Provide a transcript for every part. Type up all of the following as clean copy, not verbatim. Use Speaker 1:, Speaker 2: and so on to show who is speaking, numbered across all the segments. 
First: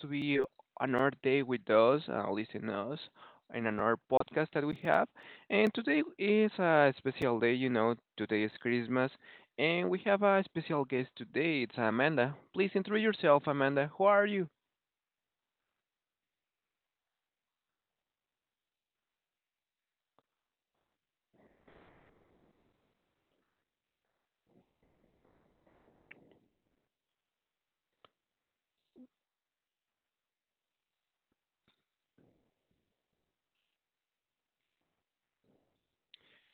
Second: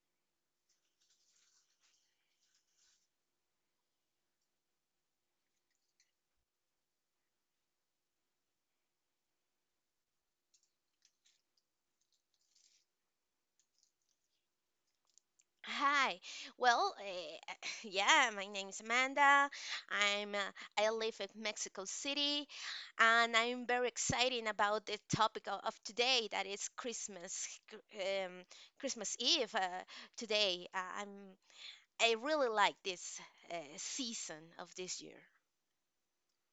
Speaker 1: to be another day with us, listen us in another podcast that we have. And today is a special day, you know. Today is Christmas, and we have a special guest today. It's Amanda. Please introduce yourself, Amanda. Who are you?
Speaker 2: Hi. Well, yeah, my name's Amanda. I'm uh, I live in Mexico City, and I'm very excited about the topic of today that is um, Christmas Eve today. I really like this season of this year.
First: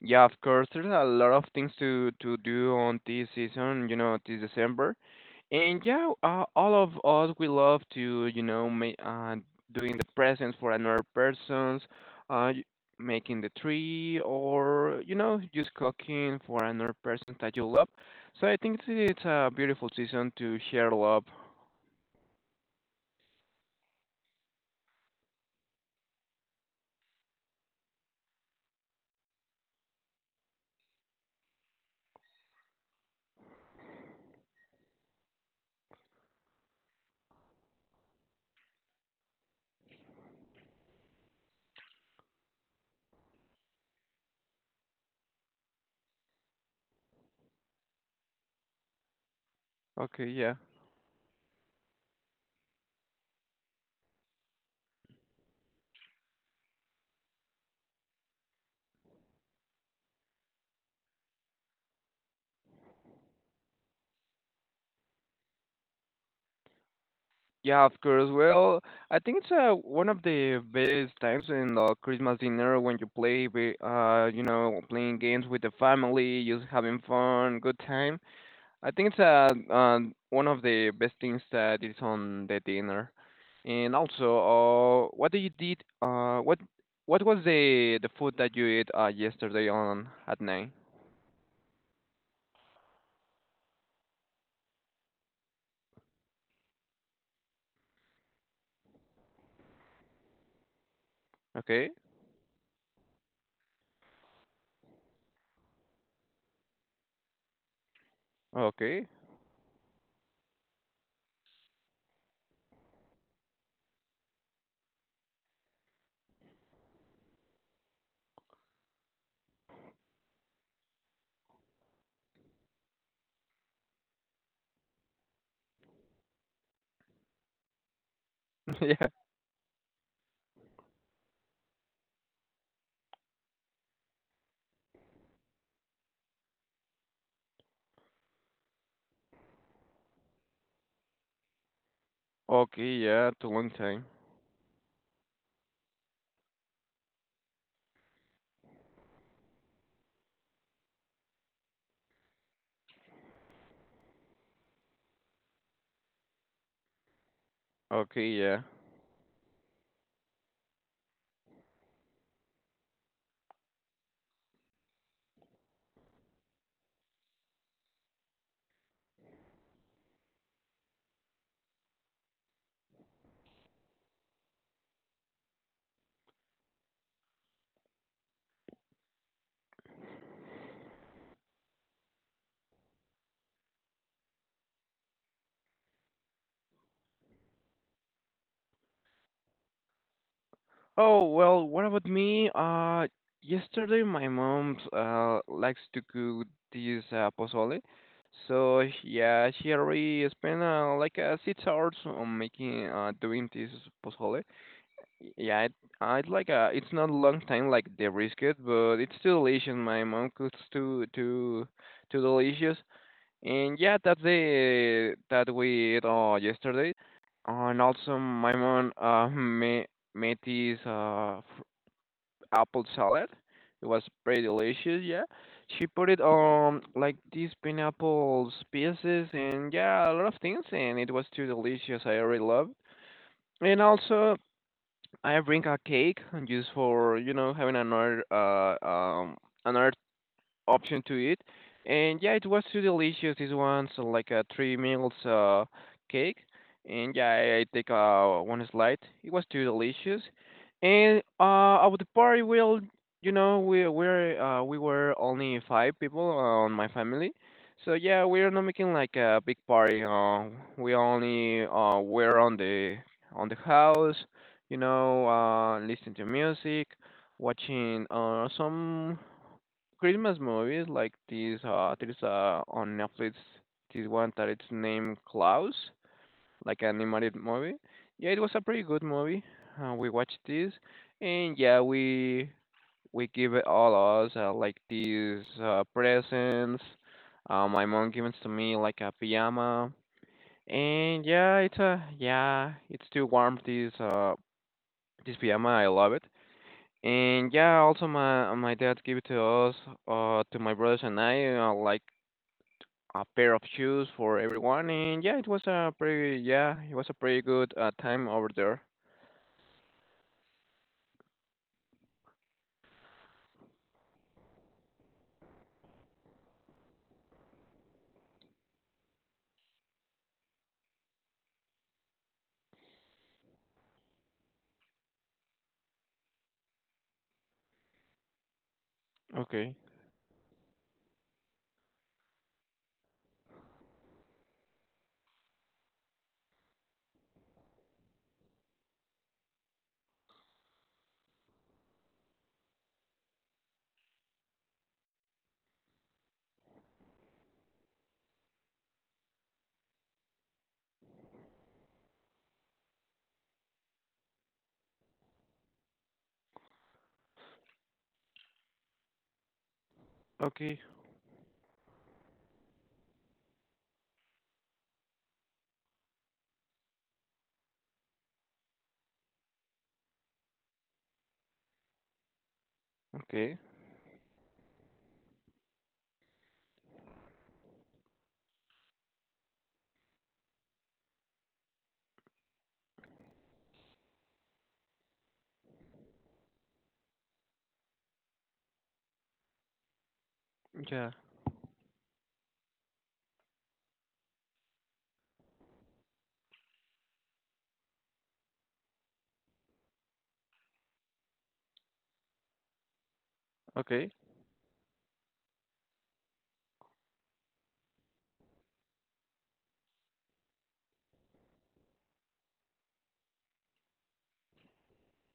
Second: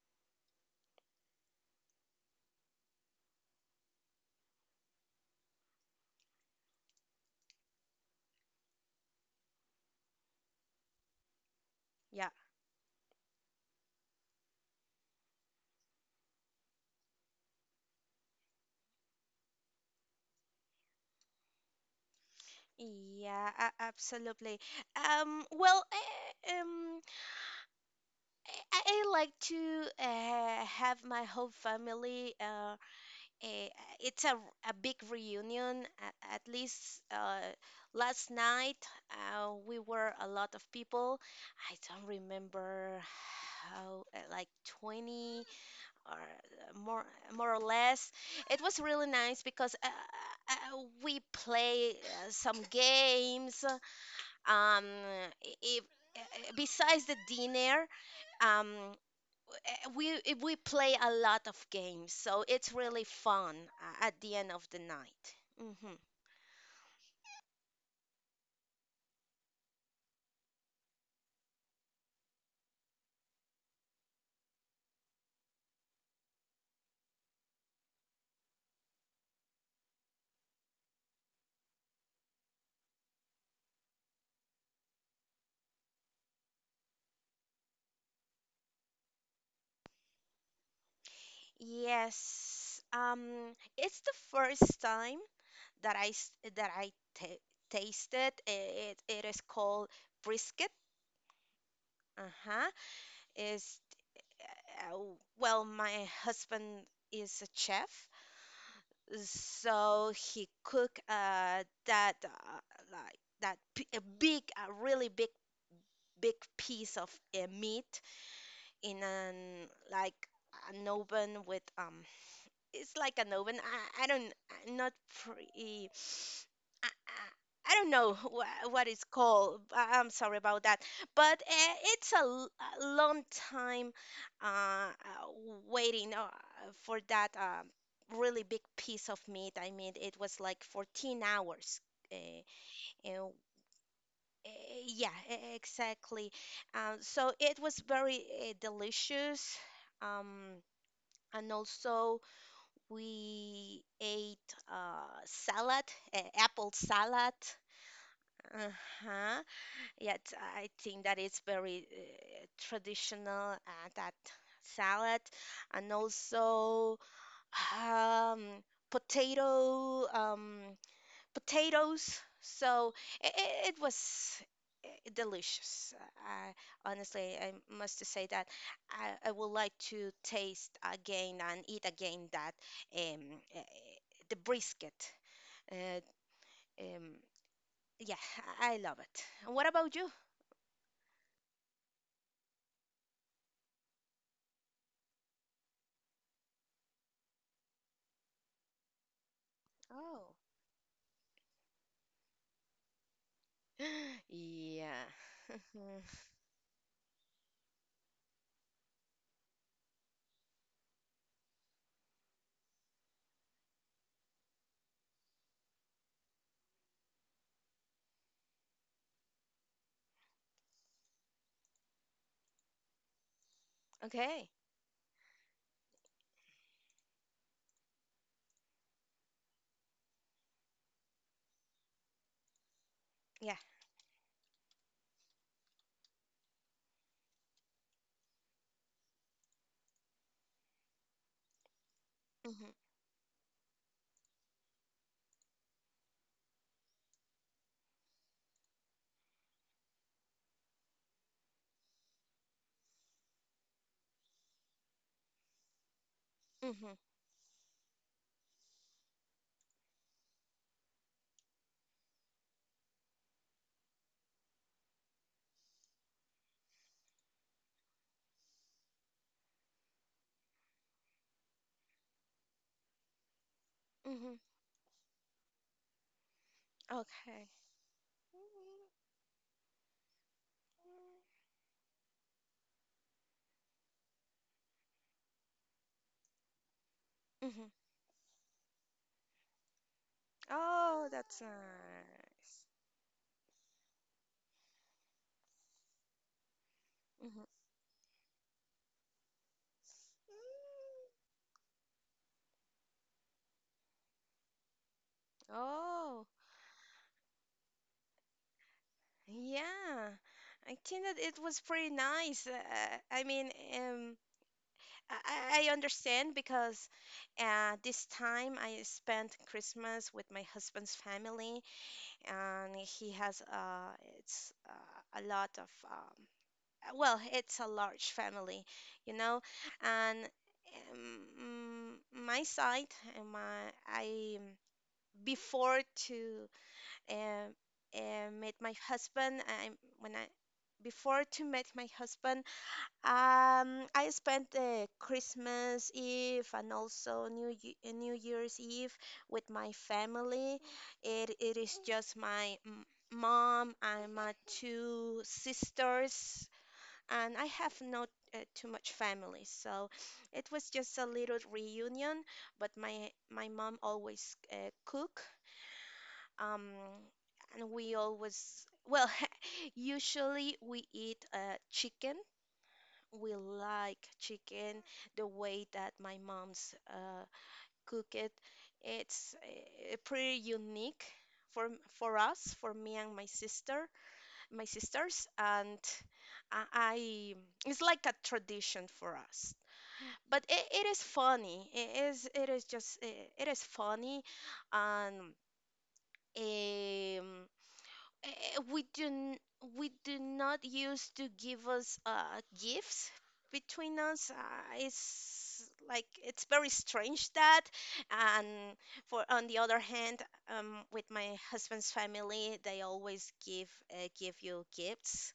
Speaker 1: Yeah, of course, there's a lot of things to do on this season, you know, this December. And yeah, all of us we love to, you know, ma doing the presents for another persons,
Speaker 2: Yeah.
Speaker 1: uh, y- making the tree, or you know, just cooking for another person that you love. So I think it's a beautiful season to share love.
Speaker 2: Yeah, absolutely. Um, well, eh, um, I like to have my whole family. A, it's a, r- a big reunion. At least last night, we were a lot of people. I don't remember how, like 20 or more, or less. It was really nice because
Speaker 1: Okay, yeah.
Speaker 2: we play some games. Um, if, uh, Besides the dinner, um, we play a lot of games, so it's really fun at the end of the night. hmm
Speaker 1: Yeah, of course. Well, I think it's one of the best times in the Christmas dinner when you play, you know, playing games with the family, just having fun, good time. I think it's one of the best things that is on the dinner. And also, what did you did? What was the food that you ate yesterday on at night?
Speaker 2: Yes, it's the first time that I tasted it. It is called brisket.
Speaker 1: Okay,
Speaker 2: Uh-huh. Is uh, well, my husband is a chef,
Speaker 1: okay,
Speaker 2: so he cook that like that p- a big, a really big, big piece of meat in an like an oven with it's like an oven. I don't I'm not pretty I don't know wha- what it's
Speaker 1: yeah,
Speaker 2: called. I'm sorry about that, but it's a long time uh uh, waiting for that really big piece of meat. I mean, it was like 14 hours. uh,
Speaker 1: okay, yeah,
Speaker 2: uh,
Speaker 1: too long time.
Speaker 2: Yeah, exactly. So it was very delicious. Um, and also we ate apple salad.
Speaker 1: Okay, yeah.
Speaker 2: Uh-huh. Yet I think that it's very traditional, that salad, and also um, potato. Um, potatoes. So it, it was eh, delicious. Honestly, I must to say that I would like to taste again and eat again that um, eh, the brisket. Uh, um, yeah, I love it. What about you?
Speaker 1: Oh, well, what about me? Yesterday my mom likes to cook this pozole. So yeah, she already
Speaker 2: Oh,
Speaker 1: spent like 6 hours on making doing this pozole.
Speaker 2: yeah.
Speaker 1: Yeah, it,
Speaker 2: Mhm.
Speaker 1: it's like it's not a long time like the brisket, but it's still delicious. My mom cooks too delicious. And yeah, that's the that we ate yesterday. And also my mom made this apple salad. It was pretty
Speaker 2: Okay.
Speaker 1: delicious. Yeah, she put it like these pineapples pieces and yeah a lot of things and it was too delicious. I really loved.
Speaker 2: Yeah.
Speaker 1: And also I bring a cake just for you know having another another option to eat. And yeah, it was
Speaker 2: Mhm.
Speaker 1: too delicious. This one's like a three meals cake. And yeah, I take one slice. It was too delicious. And at the party, well, you know, we were only five people on my
Speaker 2: Mhm.
Speaker 1: family. So yeah, we're not making like a big party. We only were on the house, you know, listening to music, watching some Christmas movies like this there's on Netflix this one
Speaker 2: Mhm.
Speaker 1: that it's named Klaus, like an animated
Speaker 2: Okay.
Speaker 1: movie. Yeah, it was a pretty good movie. We watched this and yeah, we give it all us like these presents.
Speaker 2: Mhm.
Speaker 1: My mom gives to me like a pajama.
Speaker 2: Oh,
Speaker 1: And
Speaker 2: that's nice.
Speaker 1: yeah, it's too warm this pajama. I love it.
Speaker 2: Mm-hmm.
Speaker 1: And yeah, also my dad gave to us, to my brothers and I, like a pair of shoes for everyone. And
Speaker 2: Oh,
Speaker 1: yeah, it was a pretty good time over there.
Speaker 2: yeah. I think that it was pretty nice. I mean, um, I understand because this time I spent Christmas with my husband's family, and he has it's a lot of well, it's a large family, you know,
Speaker 1: Okay,
Speaker 2: and my side, and my I before to met my husband. I When I before to meet my husband, I spent Christmas Eve and also New Year's Eve with my family. It is just my mom and my two sisters, and I have not too much family, so it was
Speaker 1: okay,
Speaker 2: just a little reunion. But my mom always cook, um, and we always, well, usually we eat chicken. We
Speaker 1: okay,
Speaker 2: like chicken the way that my mom's cook it. It's pretty unique for us, for me and my sisters, and I it's like a tradition for us. But it is
Speaker 1: yeah,
Speaker 2: funny. It is funny, and um, Eh, we do n- we do not use to give us gifts between
Speaker 1: okay,
Speaker 2: us. It's like it's very strange that. And for on the other hand, with my husband's family, they always give you gifts,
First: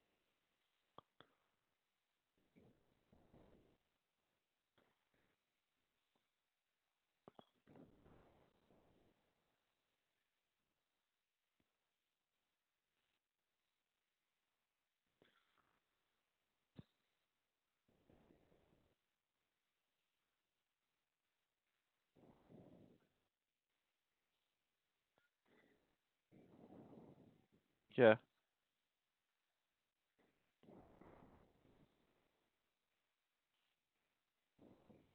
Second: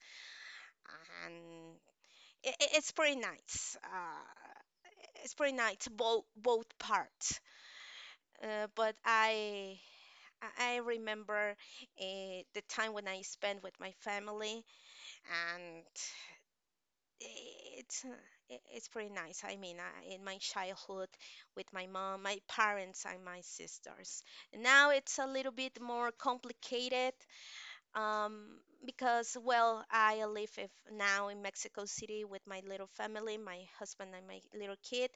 Speaker 2: and I it's pretty nice. It's pretty nice both parts. But I remember the time when I spent with my family, and it's uh, it's pretty nice. I mean, in my childhood with my mom, my parents, and my sisters. Now it's a little bit more complicated,
Speaker 1: yeah,
Speaker 2: because, well, I live if now in Mexico City with my little family, my husband and my little kid,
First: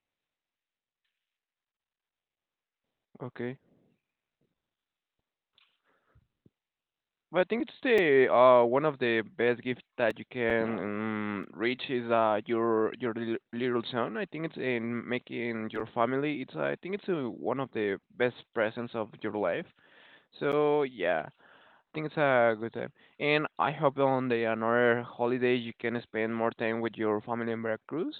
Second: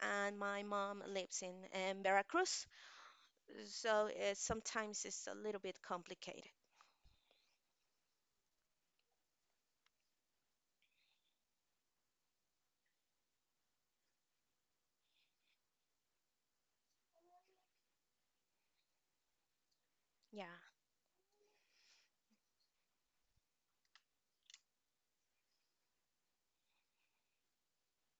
Speaker 2: and my mom lives in Veracruz.
Speaker 1: okay.
Speaker 2: So sometimes it's a little bit complicated.
Speaker 1: But I think it's the one of the best gifts that you can reach is your little son. I think it's in making your family. It's I think it's one of the best presents of your life.
Speaker 2: Yeah.
Speaker 1: So yeah. Think it's a good time. And I hope on the another holiday you can spend more time with your family in Veracruz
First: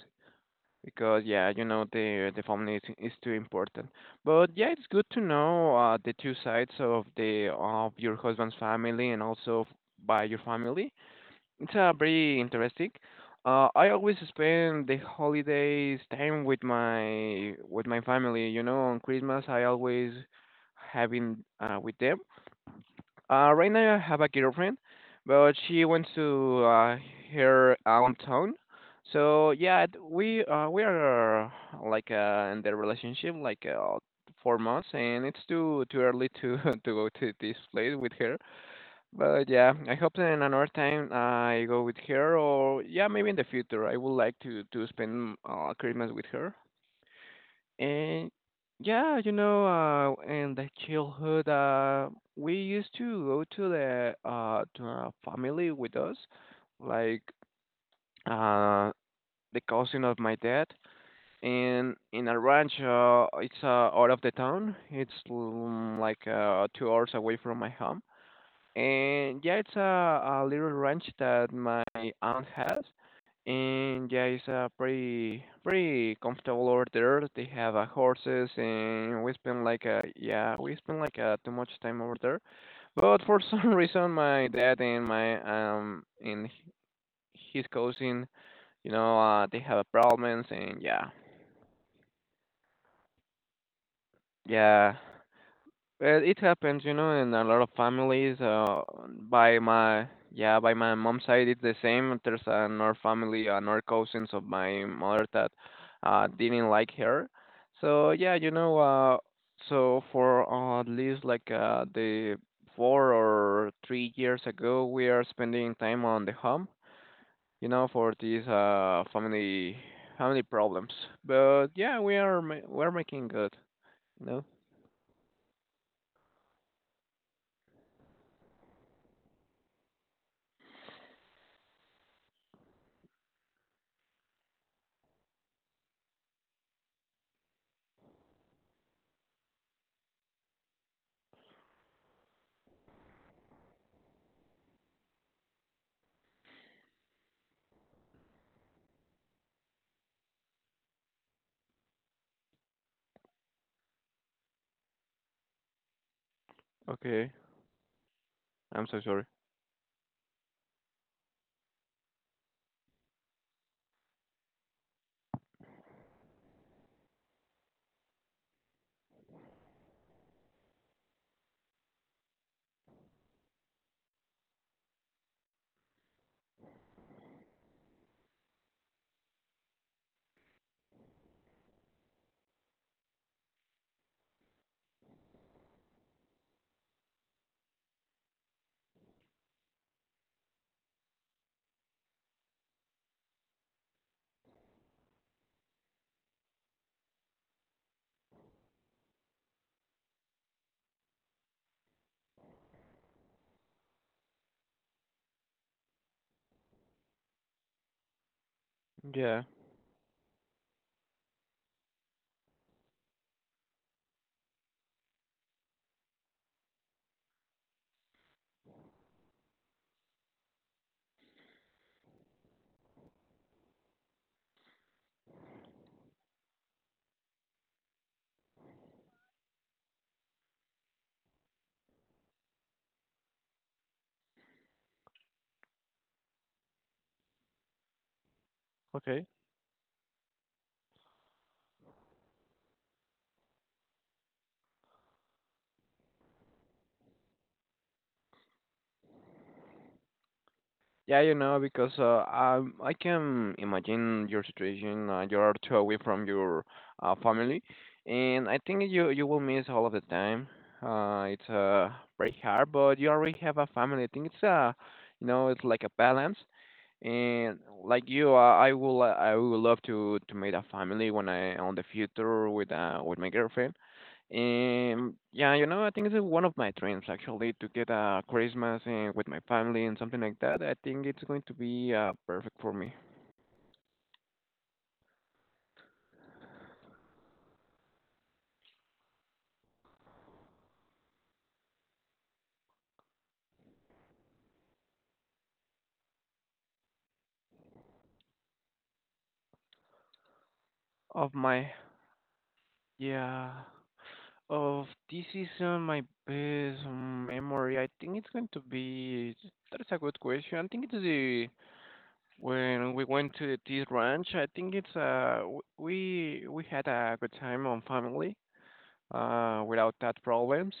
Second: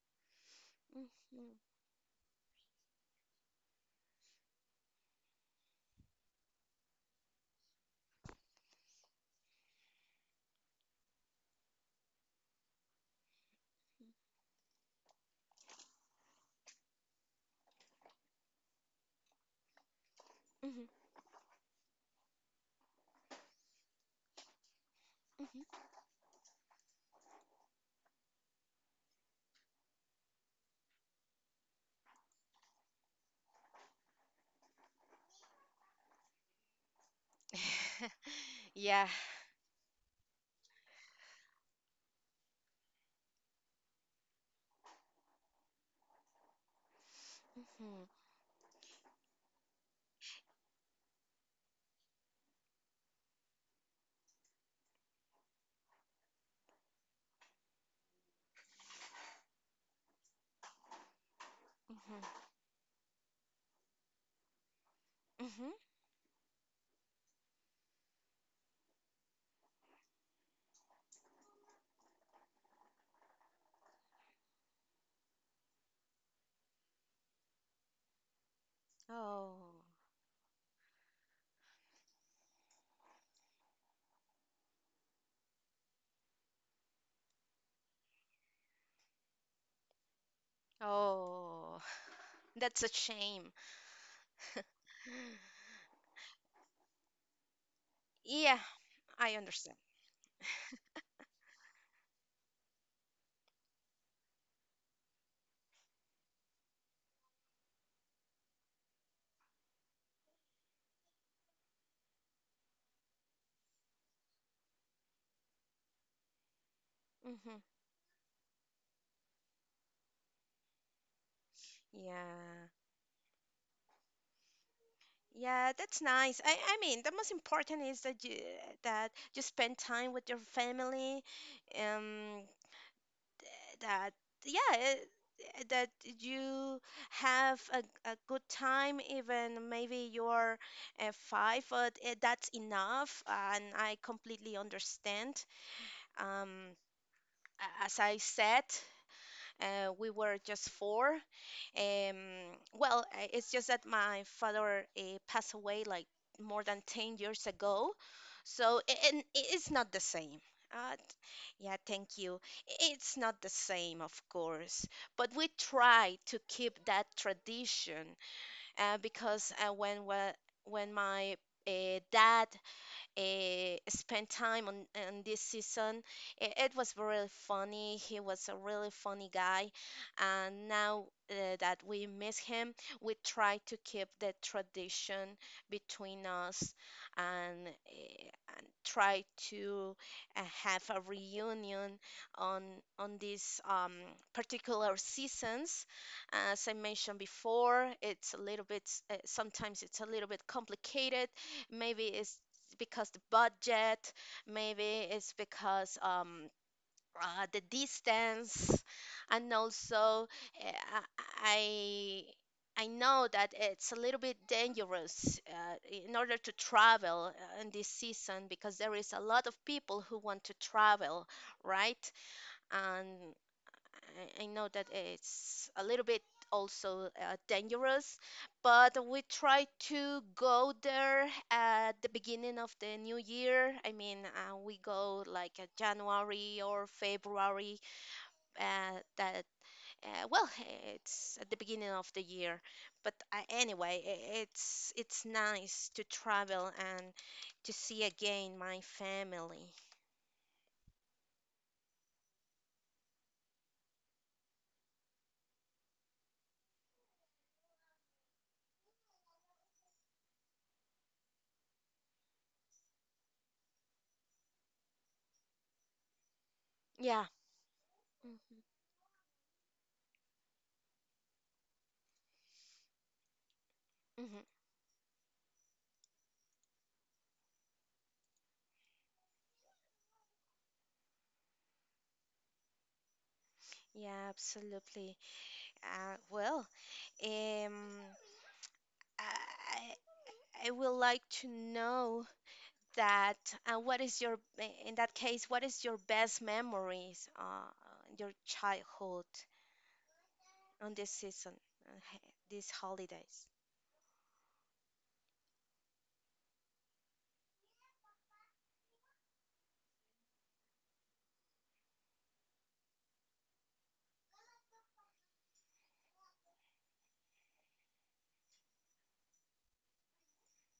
Speaker 1: because
Speaker 2: Mhm,
Speaker 1: yeah, you know the family is too important. But yeah, it's good to know the two sides of the of your husband's family and by your family. It's very interesting. I always spend the holidays time with my family. You know, on Christmas I always
Speaker 2: mhm,
Speaker 1: having with them right now I have a girlfriend, but she went to her hometown. So yeah, we are like in the relationship like 4 months, and it's too early to to go to this place
Speaker 2: mhm.
Speaker 1: with her.
Speaker 2: Yeah.
Speaker 1: But yeah, I hope that in another time I go with her, or yeah, maybe in the future I would like to spend Christmas with her.
Speaker 2: Mhm,
Speaker 1: And yeah, you know, in the childhood, we used to go to the to our family with us, like uh the cousin of my dad, and in a
Speaker 2: mhm,
Speaker 1: ranch. It's out of the town. It's
Speaker 2: mhm.
Speaker 1: like 2 hours away from my home. And yeah, it's a little ranch that my aunt has. And yeah, it's a pretty comfortable over there. They have horses, and we spend
Speaker 2: Oh,
Speaker 1: like a yeah, we spend like a too much time over there. But for some reason, my dad and um and h- his cousin, you know, they have problems, and yeah,
Speaker 2: oh, that's a shame.
Speaker 1: yeah, well, it happens, you know, in a lot of families.
Speaker 2: Yeah, I
Speaker 1: By
Speaker 2: understand.
Speaker 1: my Yeah, by my mom's side, it's the same. There's another family, another cousins of my mother that didn't like her. So yeah, you know, so for at least like the 4 or 3 years ago, we are spending time on the home,
Speaker 2: hmm
Speaker 1: you know, for these family family problems. But yeah,
Speaker 2: Yeah.
Speaker 1: we're making good. You know.
Speaker 2: Yeah, that's nice. I mean, the most important is that you spend time with your family, um, that yeah, eh, that you have a good time, even maybe you're five, but that's enough, and I completely understand. Um, as I said, we were just four. Um, well, it's just that my father passed away like more than 10
Speaker 1: Okay,
Speaker 2: years ago. So,
Speaker 1: I'm so
Speaker 2: and
Speaker 1: sorry.
Speaker 2: it's not the same. Uh, t- yeah, thank you. It's not the same, of course, but we try to keep that tradition, because when my uh, dad spent time on this season. It was really funny. He was a really funny guy, and now that we miss him, we try to keep the tradition between us and, uh, and try to have a reunion on on these particular seasons. As I mentioned before, it's a little bit, sometimes it's a little bit complicated. Maybe it's because the budget, maybe it's because the distance,
Speaker 1: Yeah.
Speaker 2: and also eh, I I know that it's a little bit dangerous in order to travel in this season because there is a lot of people who want to travel, right? And I know that it's a little bit also dangerous, but we try to go there at the beginning of the new year. I mean, we go like January or February.
Speaker 1: Okay.
Speaker 2: That Well, it's at the beginning of the year. But anyway, it's nice to travel and to see again my family.
Speaker 1: Yeah, you know, because I can imagine your situation. You're too away from your family, and I think you will miss all of the time. It's Very hard, but you already have a family. I think it's you know, it's like a balance.
Speaker 2: Yeah.
Speaker 1: And like you,
Speaker 2: hmm
Speaker 1: I will love to make a family when I on the future with my girlfriend.
Speaker 2: hmm
Speaker 1: Yeah, you know, I think it's one of my dreams actually to get a Christmas with my family and something like that. I think it's going to be perfect for me.
Speaker 2: Yeah, absolutely. Well, um, I, I would like to know that what is your, in that case, what is your best memories, your childhood on this
Speaker 1: Of
Speaker 2: season,
Speaker 1: my,
Speaker 2: uh, h- these holidays?
Speaker 1: yeah, of this season, my best memory, I think it's going to be. That's a good question. I think it's the when we went to the tea ranch. I think it's we had a good time on family without that problems.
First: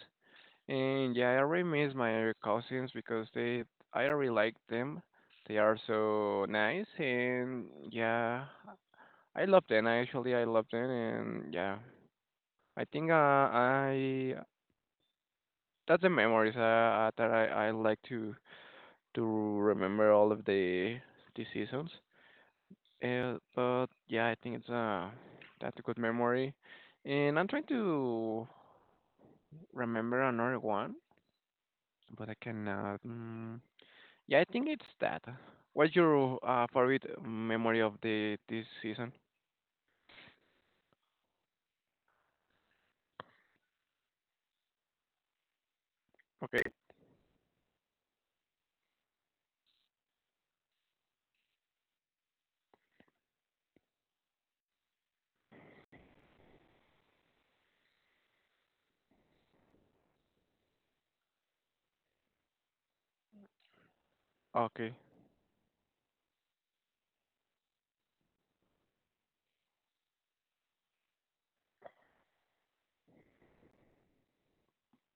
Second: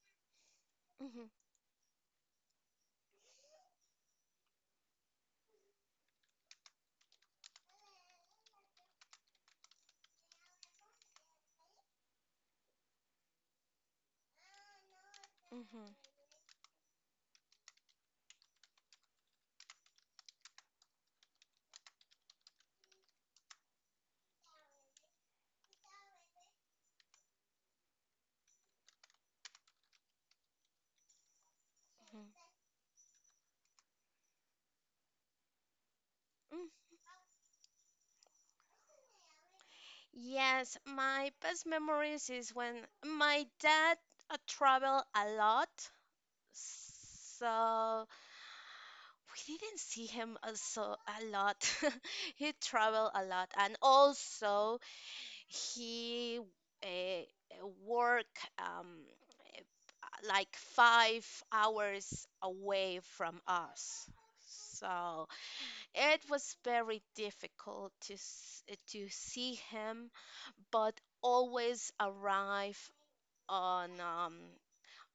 Speaker 1: And
Speaker 2: hmm
Speaker 1: yeah, I really miss my cousins because they, I really like them. They are so nice, and yeah, I love them. Actually, I love them, and yeah, I think I
Speaker 2: hmm
Speaker 1: that's the memories that I like to remember all of the seasons. But yeah, I think it's that's a good memory, and I'm trying to remember another one, but I
Speaker 2: hmm
Speaker 1: cannot. Yeah, I think it's that. What's your
Speaker 2: Mm.
Speaker 1: favorite memory of the this season?
Speaker 2: Yes, my best memories is when my dad traveled a lot.
Speaker 1: Okay,
Speaker 2: So we didn't see him so, a lot. He traveled a lot, and also he work, um, like 5 hours away from us.
Speaker 1: okay,
Speaker 2: So it was very difficult to see him, but always arrive on um,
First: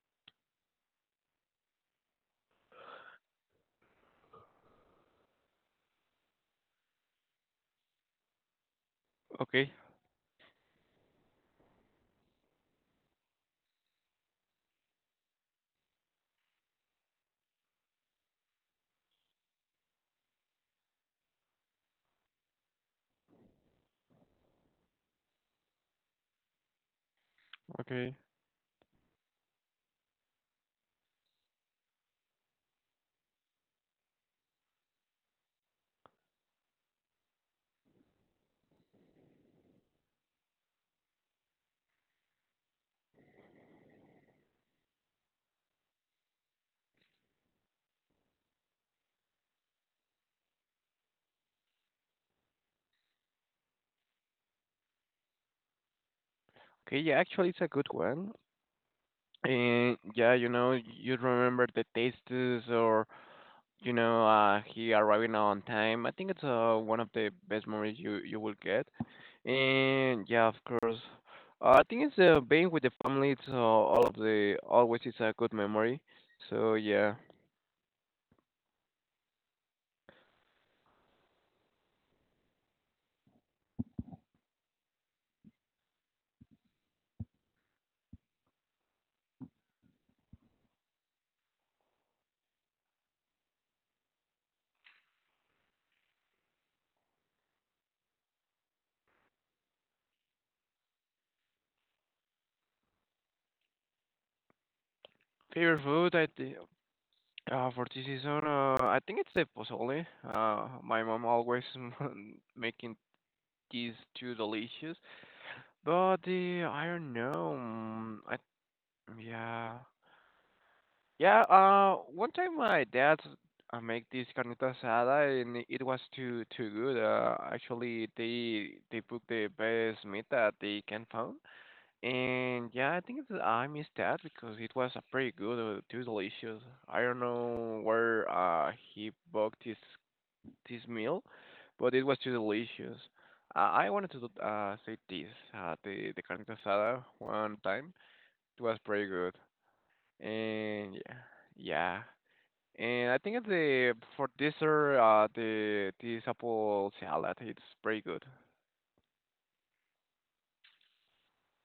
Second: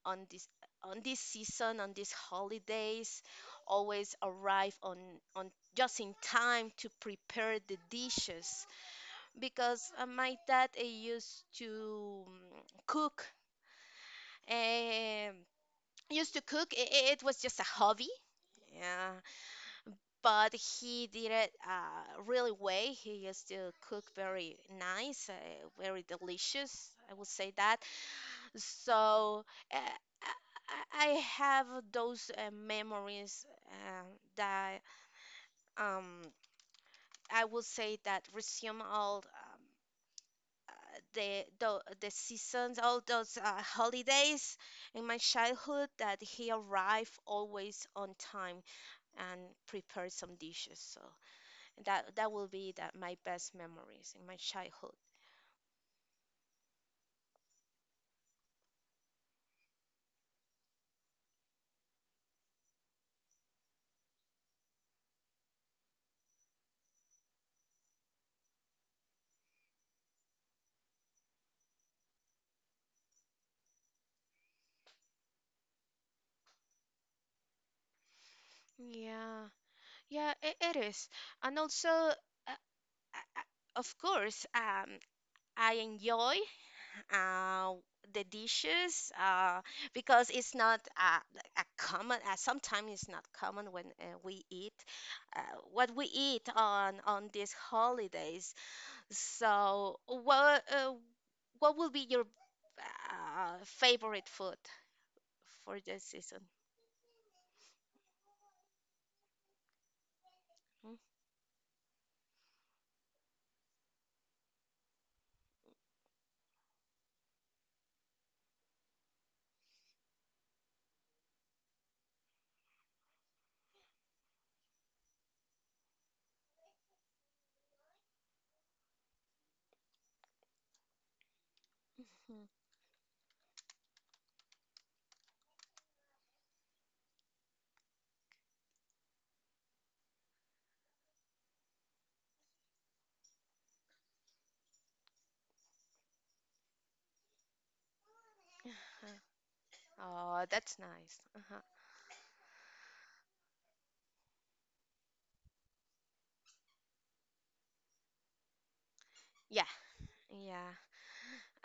Speaker 2: on this season, on these holidays, always arrive on just in time to prepare the dishes,
Speaker 1: okay,
Speaker 2: because my dad used to cook um, used to cook it. It was just a hobby, yeah, but he did it really well. He used to cook very nice, very delicious, I would say that.
Speaker 1: okay,
Speaker 2: So uh, I have those memories that um, I would say that resume all the seasons, all those holidays in my childhood that he arrived always on time and prepared some dishes. So that will be that my best memories in my childhood.
Speaker 1: okay. Yeah, actually, it's a good one. And yeah, you know, you remember the tastes or you know, he arriving on time. I think it's one of the best memories you will get. And yeah, of course, I think it's being with the family. It's all of the always it's a good memory. So yeah,
Speaker 2: Yeah, yeah, it is, and also, uh, uh, of course, I enjoy uh, the dishes, because it's not a common. Sometimes it's not common when we eat uh, what we eat on these holidays. So, what will be your favorite food for
Speaker 1: favorite
Speaker 2: this
Speaker 1: food. I
Speaker 2: season?
Speaker 1: think. For this season, I think it's the pozole.
Speaker 2: Mm,
Speaker 1: My mom always making these too delicious, but the I don't know. Mm, I Yeah, yeah. One time my dad make this carnita asada, and it was too good. Actually, they put the best meat that they can found,
Speaker 2: mhm.
Speaker 1: and yeah, I think it's, I missed that because it was a pretty good, too delicious. I don't know where he bought this meal, but it was too delicious. I wanted to say this, the carne asada one time. It was pretty
Speaker 2: Uh,
Speaker 1: good,
Speaker 2: Oh, that's
Speaker 1: and yeah,
Speaker 2: nice. Uh-huh.
Speaker 1: yeah. And I think at the for dessert, the this apple salad, it's pretty good.
Speaker 2: Yeah, yeah.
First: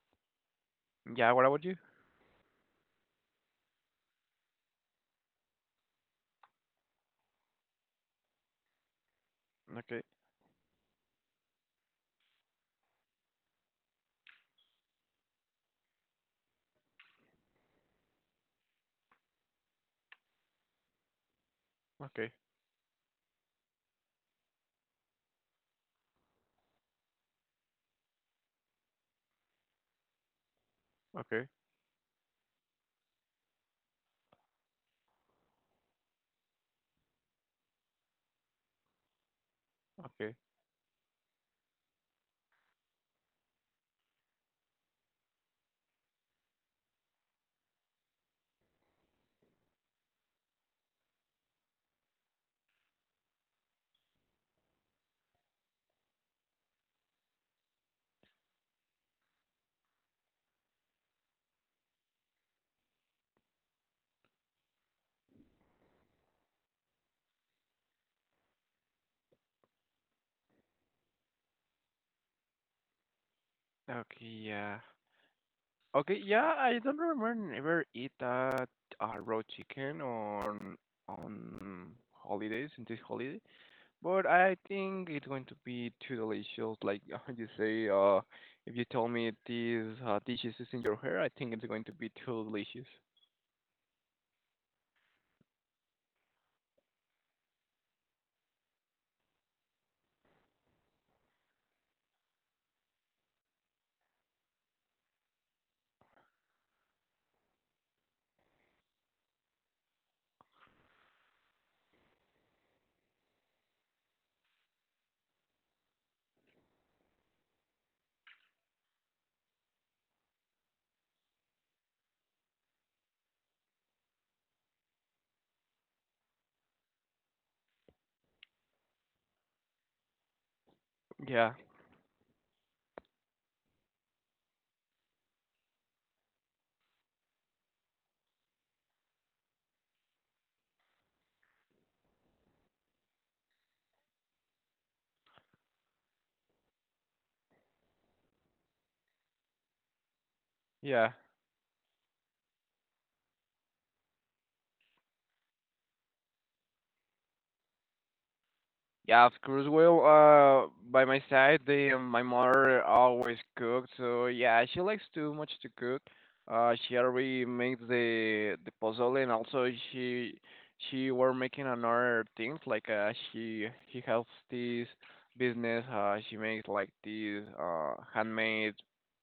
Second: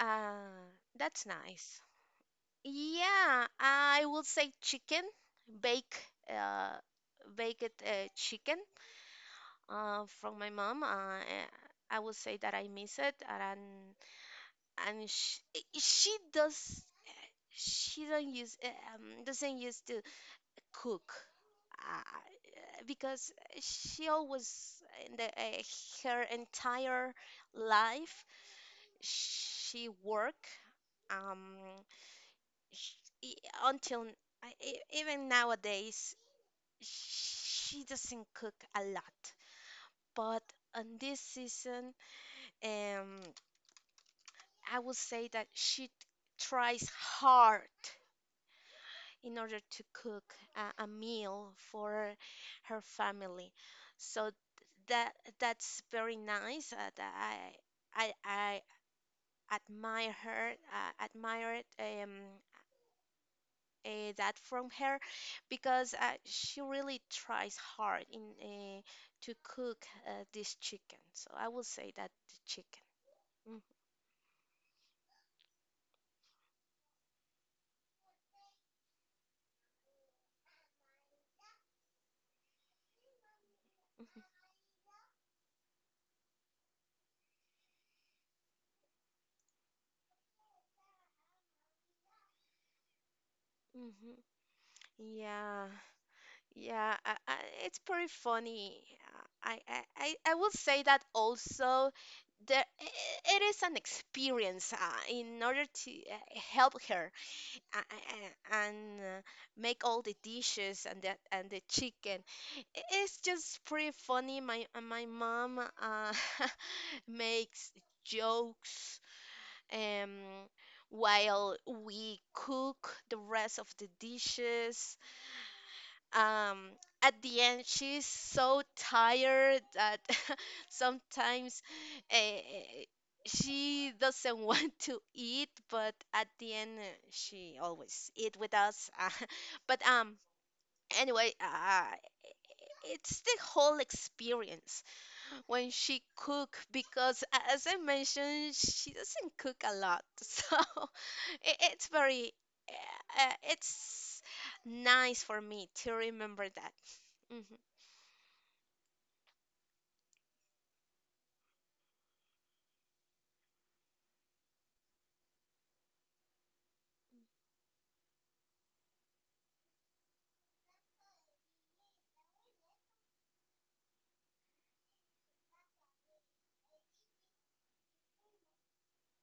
Speaker 2: Uh, that's
Speaker 1: Yeah, what about you?
Speaker 2: nice. Yeah, I will say chicken, bake, uh, baked chicken
Speaker 1: Okay,
Speaker 2: from my mom. I will say that I miss it, and and she, she does she don't use eh, doesn't use to cook,
Speaker 1: okay,
Speaker 2: because she always in the her entire life she work. Um,
Speaker 1: okay,
Speaker 2: sh e- until n- I- e- Even nowadays, she doesn't cook a lot.
Speaker 1: okay, okay.
Speaker 2: But on this season, um, I would say that she tries hard in order to cook a meal for her family. So that that's very nice. That I admire her. Admire it. That from her, because she really tries hard in to cook this chicken. So I will say that the chicken. Mhm,
Speaker 1: Yeah, okay. Yeah, I don't remember ever eat raw chicken on on holidays in this holiday.
Speaker 2: mhm,
Speaker 1: But I think it's going to be too delicious. Like you say, if you tell me these dishes is in your hair, I think it's going to be too delicious.
Speaker 2: mhm. Yeah, yeah, it's pretty funny. I will say that also it is an experience in order to help her and make all the dishes and the chicken. It's just pretty funny. My mom makes jokes, um, while we cook the rest of the dishes. um at the end she's so tired that
Speaker 1: Yeah,
Speaker 2: sometimes, uh, she doesn't want to eat, but at the end, she always eat with us. But anyway, it's the whole experience when she cook, because as I mentioned, she doesn't cook a lot. So
Speaker 1: yeah.
Speaker 2: it, it's very it's nice for me to remember that. Mhm.
Speaker 1: Yeah, of course. Well, by my side, the my mother always cooks, so yeah, she likes too much to cook. She already makes the pozole, and also she were making another things like she helps this business. She makes like these handmade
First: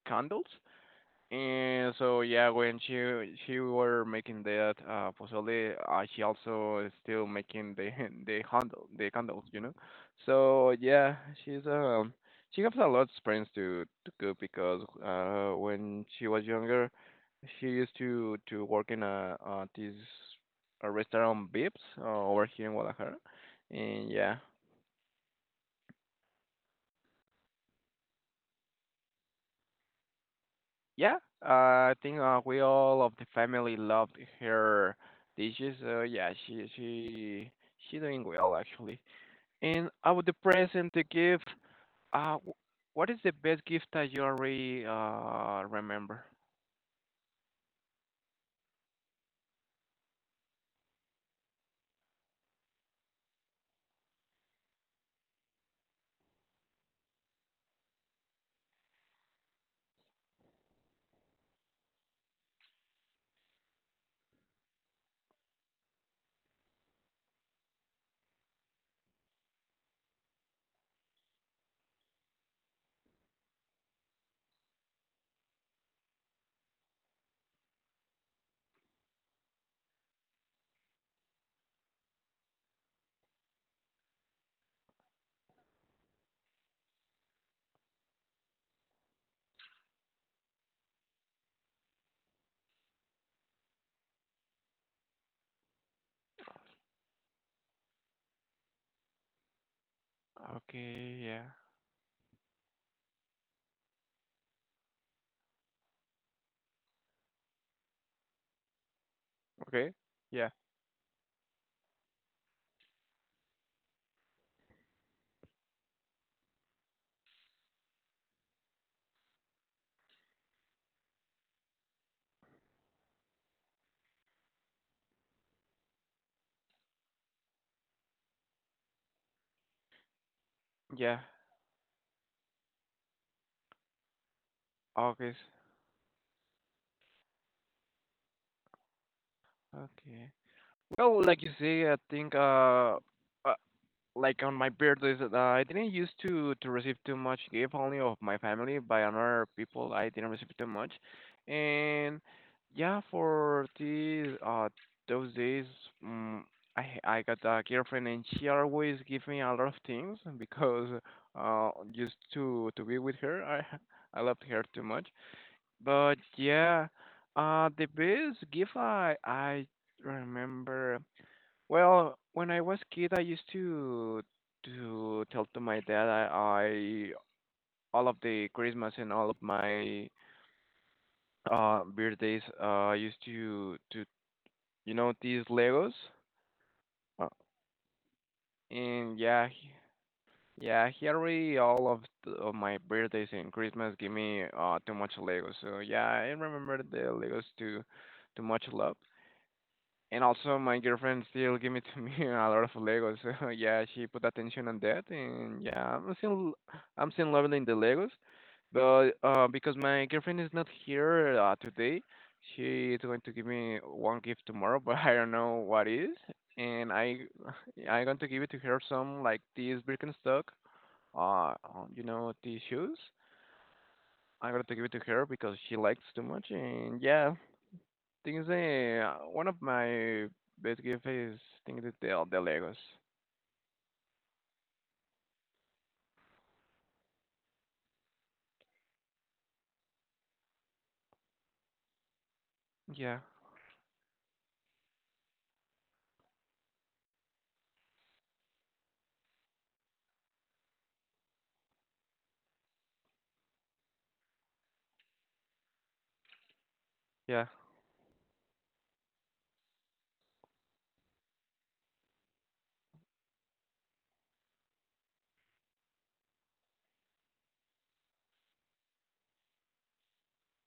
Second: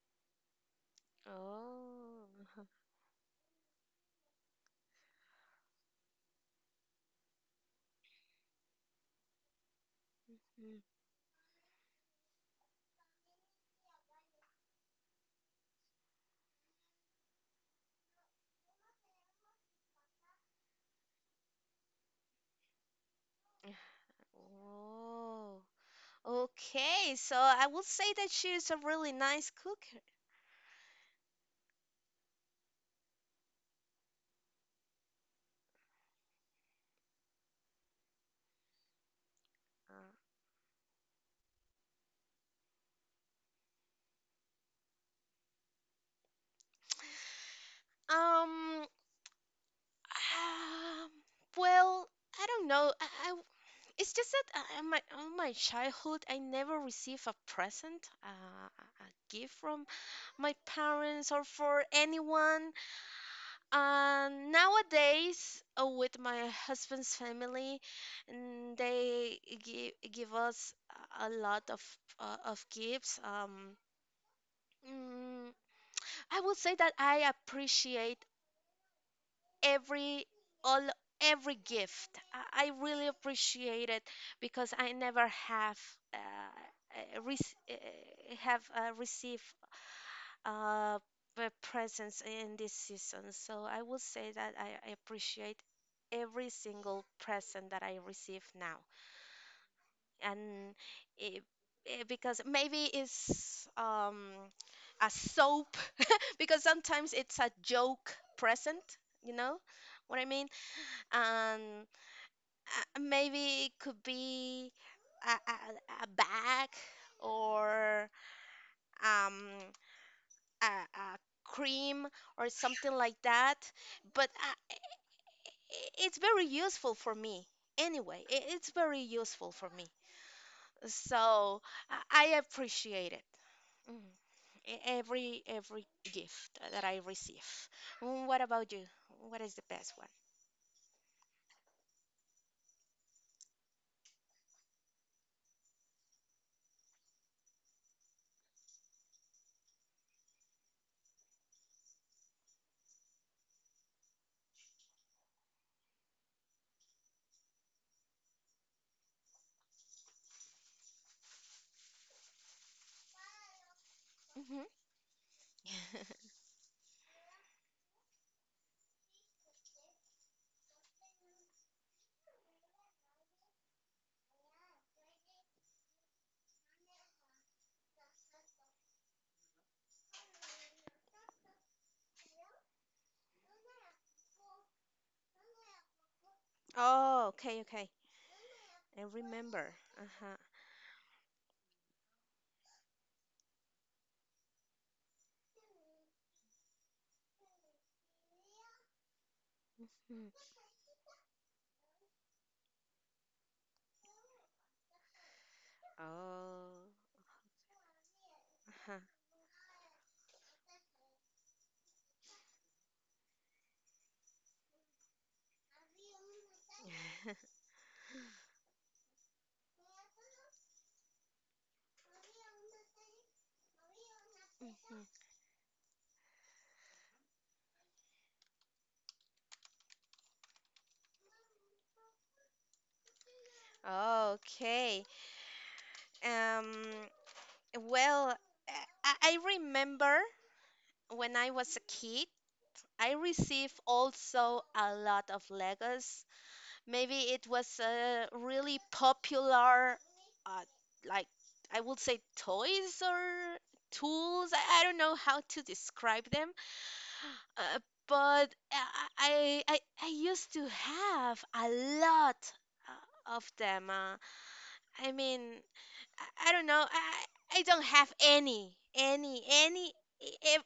Speaker 1: candles. And so
Speaker 2: Oh.
Speaker 1: yeah,
Speaker 2: Uh-huh.
Speaker 1: when she were making that pozole, she also is still making the the candles, you know. So
Speaker 2: Mm,
Speaker 1: yeah, she's she has a lot of experience to cook because when she was younger, she used to work in a restaurant Vips, over here in Guadalajara,
Speaker 2: yeah.
Speaker 1: and yeah.
Speaker 2: Oh. Okay, so I will say that she's a really nice cooker.
Speaker 1: Yeah, I think we all of the family loved her dishes. So yeah, she she doing well actually. And
Speaker 2: Uh,
Speaker 1: about the present, the gift. What is the best gift that you already remember?
Speaker 2: Um, um, well, I don't know. I It's just that I, my on my childhood, I never received a present, a gift from my parents or for anyone. And nowadays, with my husband's family, they give us a lot of gifts. Mm, I would say that I appreciate every all every gift. I really appreciate it because I never have uh, uh, rec- uh, have received uh, presents in this season. So I would say that I appreciate every single present that I receive now, and
Speaker 1: Okay,
Speaker 2: it,
Speaker 1: yeah.
Speaker 2: because maybe it's a soap because sometimes it's a joke present. You know
Speaker 1: Okay,
Speaker 2: what I mean?
Speaker 1: yeah,
Speaker 2: Maybe it could be a, a, a bag or um, a cream or something like that. But uh, i- it's very useful for me anyway. It's very useful for me.
Speaker 1: yeah.
Speaker 2: So I appreciate it. Mm, e- Every
Speaker 1: August.
Speaker 2: every gift that I receive. What about you? What is the best one?
Speaker 1: Okay. Well, like you say, I think uh like on my birthdays, I didn't used to receive too much gift only of my family by other people. I didn't receive too much, and yeah, for these those days, um, I got a girlfriend and she always give me a lot of things because used to be with her. I I loved
Speaker 2: Hmm.
Speaker 1: her too much, but yeah, the best gift I remember well, when I was kid, I used to tell to my dad I all of the Christmas and all of my birthdays I used to you know these Legos,
Speaker 2: Oh,
Speaker 1: uh,
Speaker 2: okay, okay. I
Speaker 1: and
Speaker 2: remember. Uh-huh.
Speaker 1: yeah he already all of, the, of my birthdays and Christmas give me too much Legos, so yeah I remember the Legos too too much love. And also, my girlfriend still give it to me a lot of Legos. So yeah, she put attention on that, and yeah,
Speaker 2: Oh.
Speaker 1: I'm still loving the Legos. But because my girlfriend is not here, today, she is going to give me one gift tomorrow, but I don't know what is. And I
Speaker 2: Uh-huh.
Speaker 1: I'm going to give it to her some like these Birkenstock, you know, these shoes. I'm going to give it to her because she likes too much, and yeah, one of my best gift is thing is the Legos.
Speaker 2: Mhm. Okay. Um, well, I I remember when I was a kid, I
Speaker 1: Yeah,
Speaker 2: received also a lot of Legos. Maybe it was a really popular, uh, like I would say, toys or tools. I don't know how to describe them.
Speaker 1: yeah.
Speaker 2: Uh, but I used to have a lot of them. I mean, I don't know. I don't have e-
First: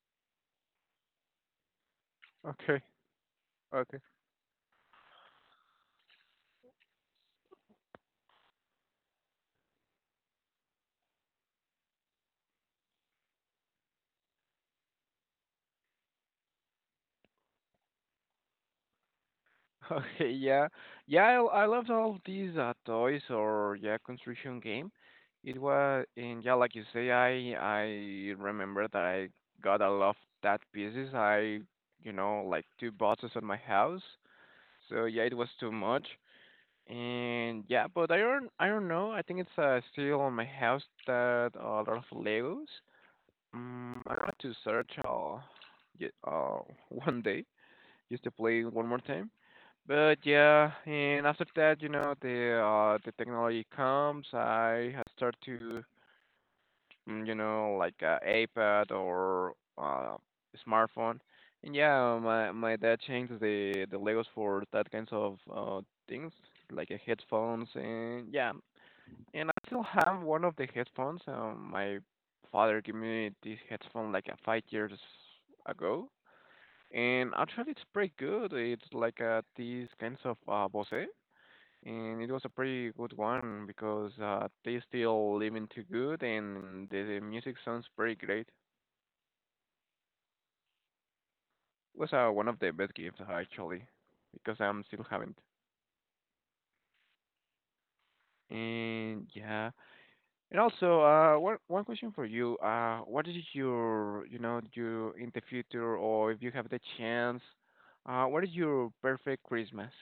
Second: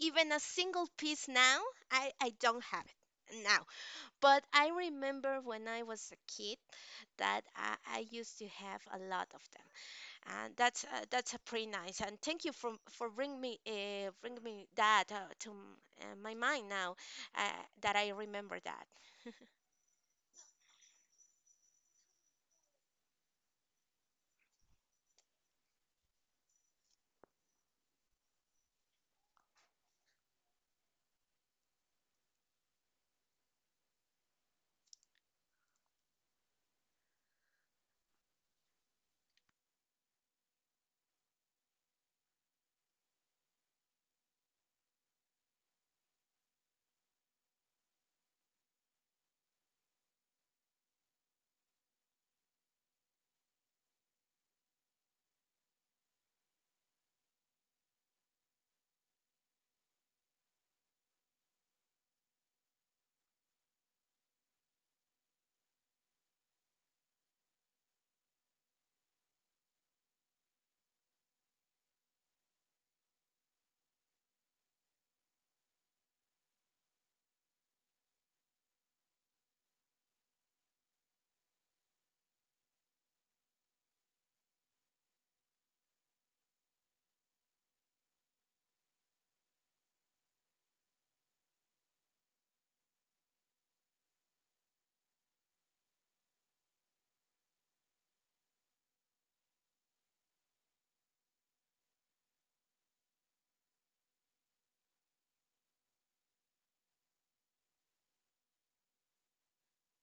Speaker 2: even a single piece now. I don't
Speaker 1: Okay,
Speaker 2: have it now.
Speaker 1: okay,
Speaker 2: But I remember when I was a kid that I used to have a lot of them, and that's pretty nice. And thank you for bring me that to my mind now uh, that I remember that.
Speaker 1: okay. Yeah, yeah. I loved all these toys or yeah construction game. It was and yeah, like you say, I remember that I got a lot of that pieces. I you know like two boxes at my house. So yeah, it was too much. And yeah, but I don't know. I think it's still on my house that a lot of Legos. I wanted to search ye- uh, one day just to play one more time. But yeah, and after that, you know, the technology comes. Start to, you know, like iPad or uh, smartphone. And yeah, my dad changed the Legos for that kinds of things, like headphones and yeah and I still have one of the headphones. My father gave me this headphone like 5 years ago, and actually it's pretty good. It's like these kinds of Bose, and it was a pretty good one because they still living too good, and the music sounds pretty great. Was one of the best gifts, actually, because I'm still having it. And yeah, and also, one question for you. What is your, you know, you in the future, or if you have the chance, what is your perfect Christmas,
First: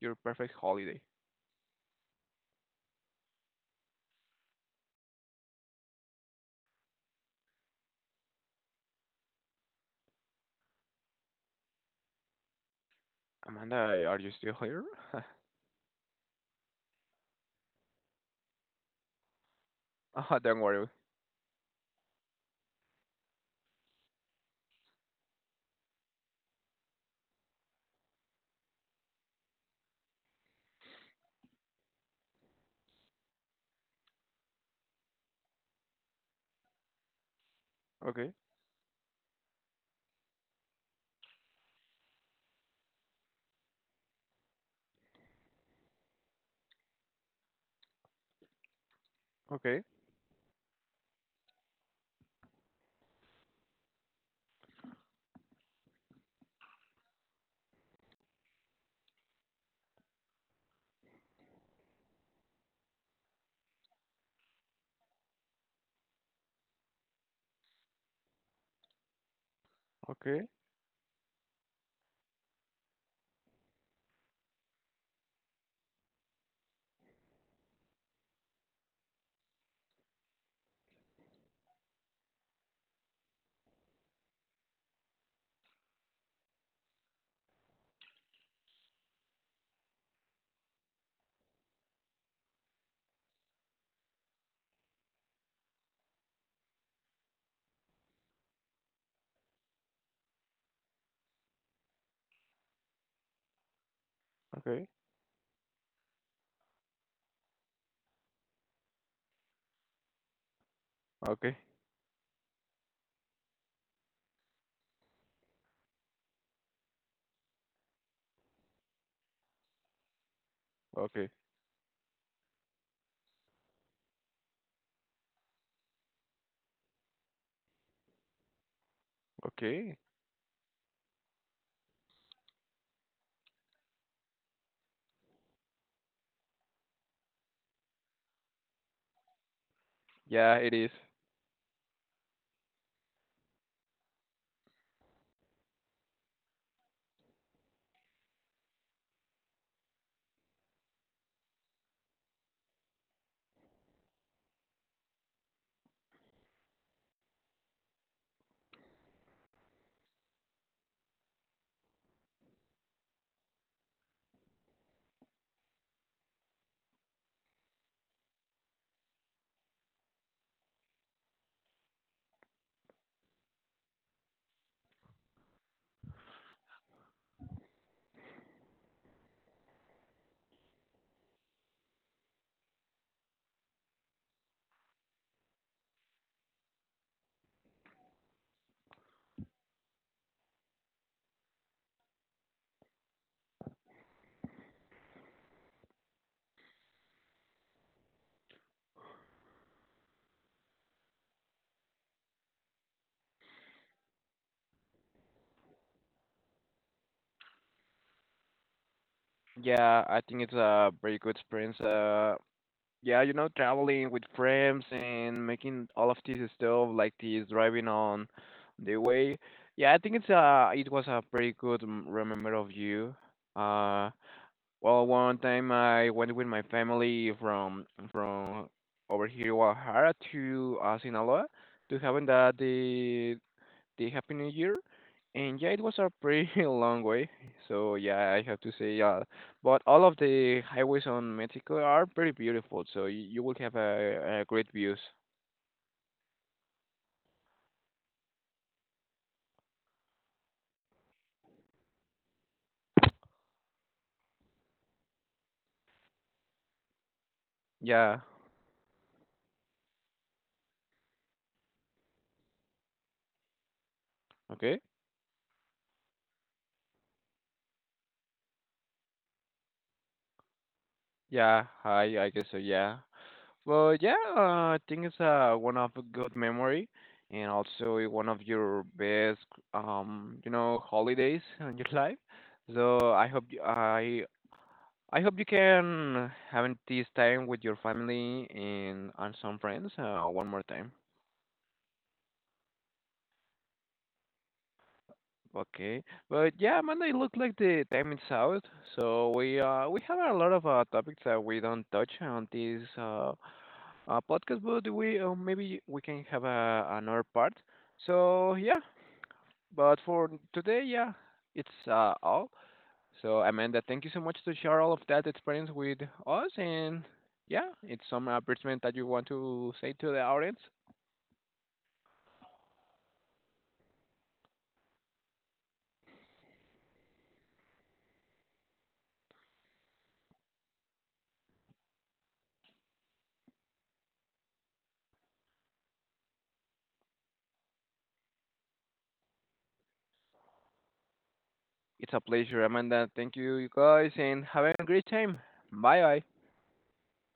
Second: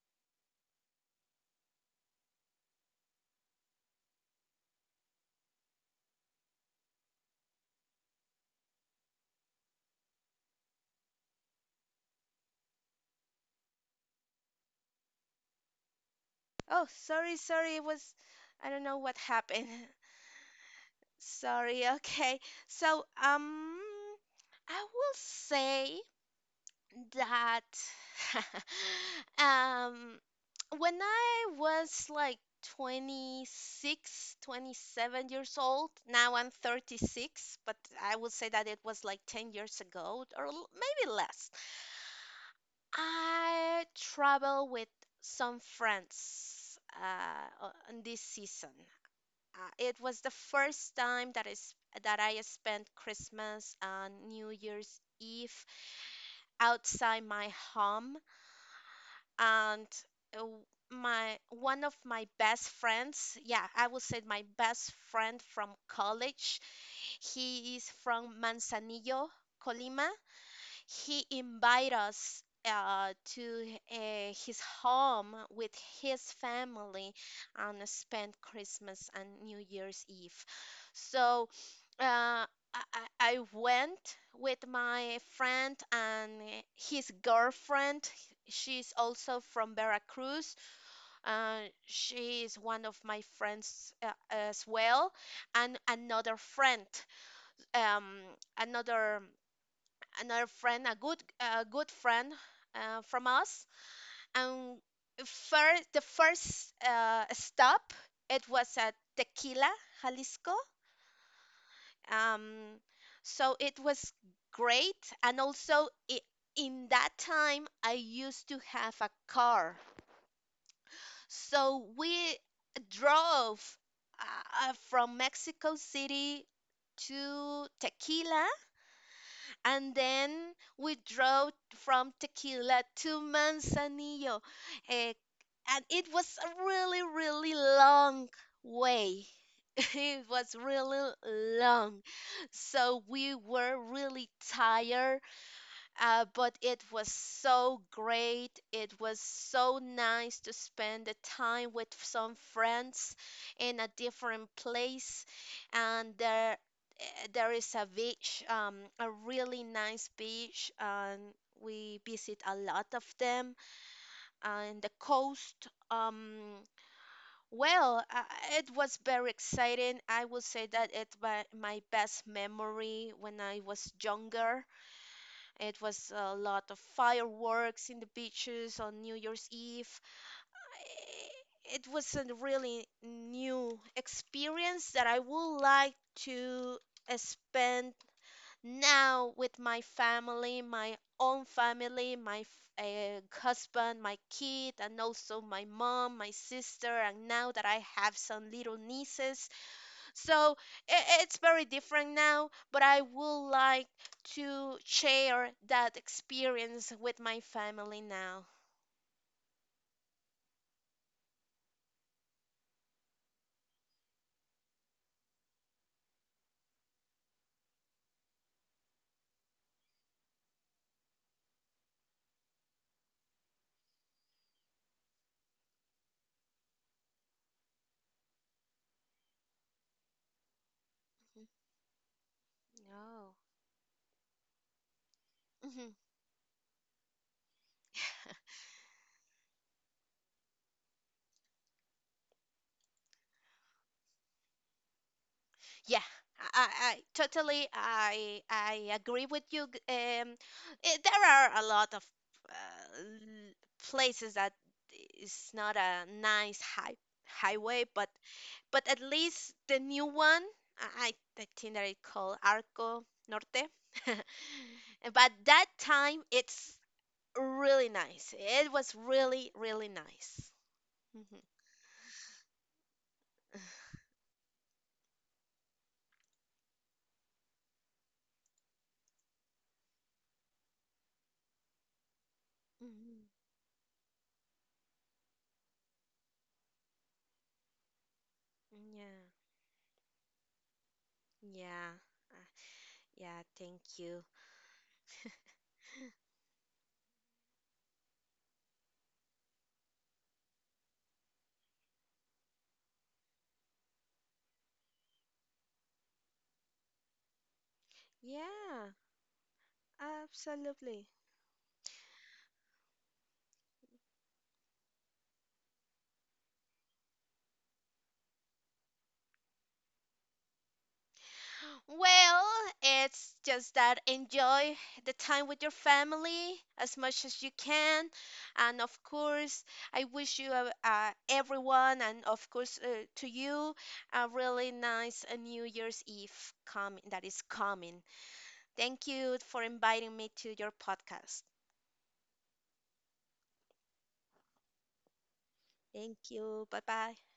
Speaker 1: your perfect holiday? Amanda, are you still here?
Speaker 2: Oh, sorry, sorry, it was I don't know what happened.
Speaker 1: Ah, don't worry.
Speaker 2: Sorry. Okay. So I will say that um when I was like 26, 27 years old, now I'm 36, but I
Speaker 1: Okay,
Speaker 2: would say that it was like 10 years ago maybe less. I travel with some friends on this season.
Speaker 1: okay,
Speaker 2: It was the first time that I spent Christmas and New Year's Eve outside my home, and w- my one of my best friends, yeah, I would say my best friend from college, he is from Manzanillo, Colima.
Speaker 1: okay,
Speaker 2: He invited us to his home with his family and spent Christmas and New Year's Eve. So uh, I, I went with my friend and his girlfriend. She's also from Veracruz. She is one of my friends as well, and another friend, um, another another friend, a good friend from us. And
Speaker 1: okay,
Speaker 2: first, the first stop it was at Tequila, Jalisco.
Speaker 1: okay,
Speaker 2: Um, so it was great, and also I in that time I used to have a car,
Speaker 1: okay,
Speaker 2: so we drove from Mexico City to Tequila. And
Speaker 1: okay.
Speaker 2: then we drove from Tequila to Manzanillo. eh, and it was a really, really long way. It was
Speaker 1: Yeah, it is.
Speaker 2: really long. So we were really tired, but it was so great. It was so nice to spend the time with some friends in a different place. And there, there is a beach, a really nice beach, and we visit a lot of them. And the coast, well, uh, it was very exciting. I would say that it was my best memory when I was younger. It was a lot of fireworks in the beaches on New Year's Eve. It was a really new experience that I would like to spend now with my family, my own family, my husband, my kid, and also my mom, my sister. And now that I have some little nieces, so it's very different now, but I would like to share that experience with my family now.
Speaker 1: Yeah, I think it's a very good experience. Yeah, you know, traveling with friends and making all of this stuff like this driving on the way. Yeah, I think it's it was a pretty good remember of you. Uh, well, one time I went with my family from over here Guadalajara to, Sinaloa
Speaker 2: Mhm.
Speaker 1: to having that
Speaker 2: No.
Speaker 1: the Happy New Year. And yeah, it
Speaker 2: Mhm.
Speaker 1: was a pretty long way. So yeah, I have to say, yeah. But all of the highways on Mexico are pretty beautiful. So you will have a great views.
Speaker 2: Yeah, I- totally I agree with you. There are a lot of uh, places that is not a nice highway. but
Speaker 1: Yeah.
Speaker 2: But at least the new one, I, I think that it called Arco Norte.
Speaker 1: Okay.
Speaker 2: But that time, it's really nice. It was really, really nice. Mhm.
Speaker 1: Yeah. I guess so. Yeah. Well, yeah. I think it's one of a good memory, and also one of your best you know holidays in your life. So I
Speaker 2: Mhm.
Speaker 1: hope you, I hope you can having this time with your family
Speaker 2: Yeah,
Speaker 1: and some friends, one more time.
Speaker 2: yeah, yeah, thank you.
Speaker 1: Okay, but yeah, Amanda, it looks like the time is out, so we have a lot of topics that we don't touch on this podcast, but we, maybe we can have a, another part. So yeah,
Speaker 2: Yeah,
Speaker 1: but for today,
Speaker 2: absolutely.
Speaker 1: yeah, it's all. So Amanda, thank you so much to share all of that experience with us, and yeah, it's some advertisement that you want to say to the audience.
Speaker 2: Well, it's just that enjoy the time with your family as much as you can. And of course, I wish you, everyone, and of course, to you, a really nice New Year's Eve coming that is coming. Thank you for inviting me to your podcast.
Speaker 1: It's a pleasure, Amanda. Thank you, you guys, and have a great time. Bye
Speaker 2: Thank
Speaker 1: bye.
Speaker 2: you. Bye bye.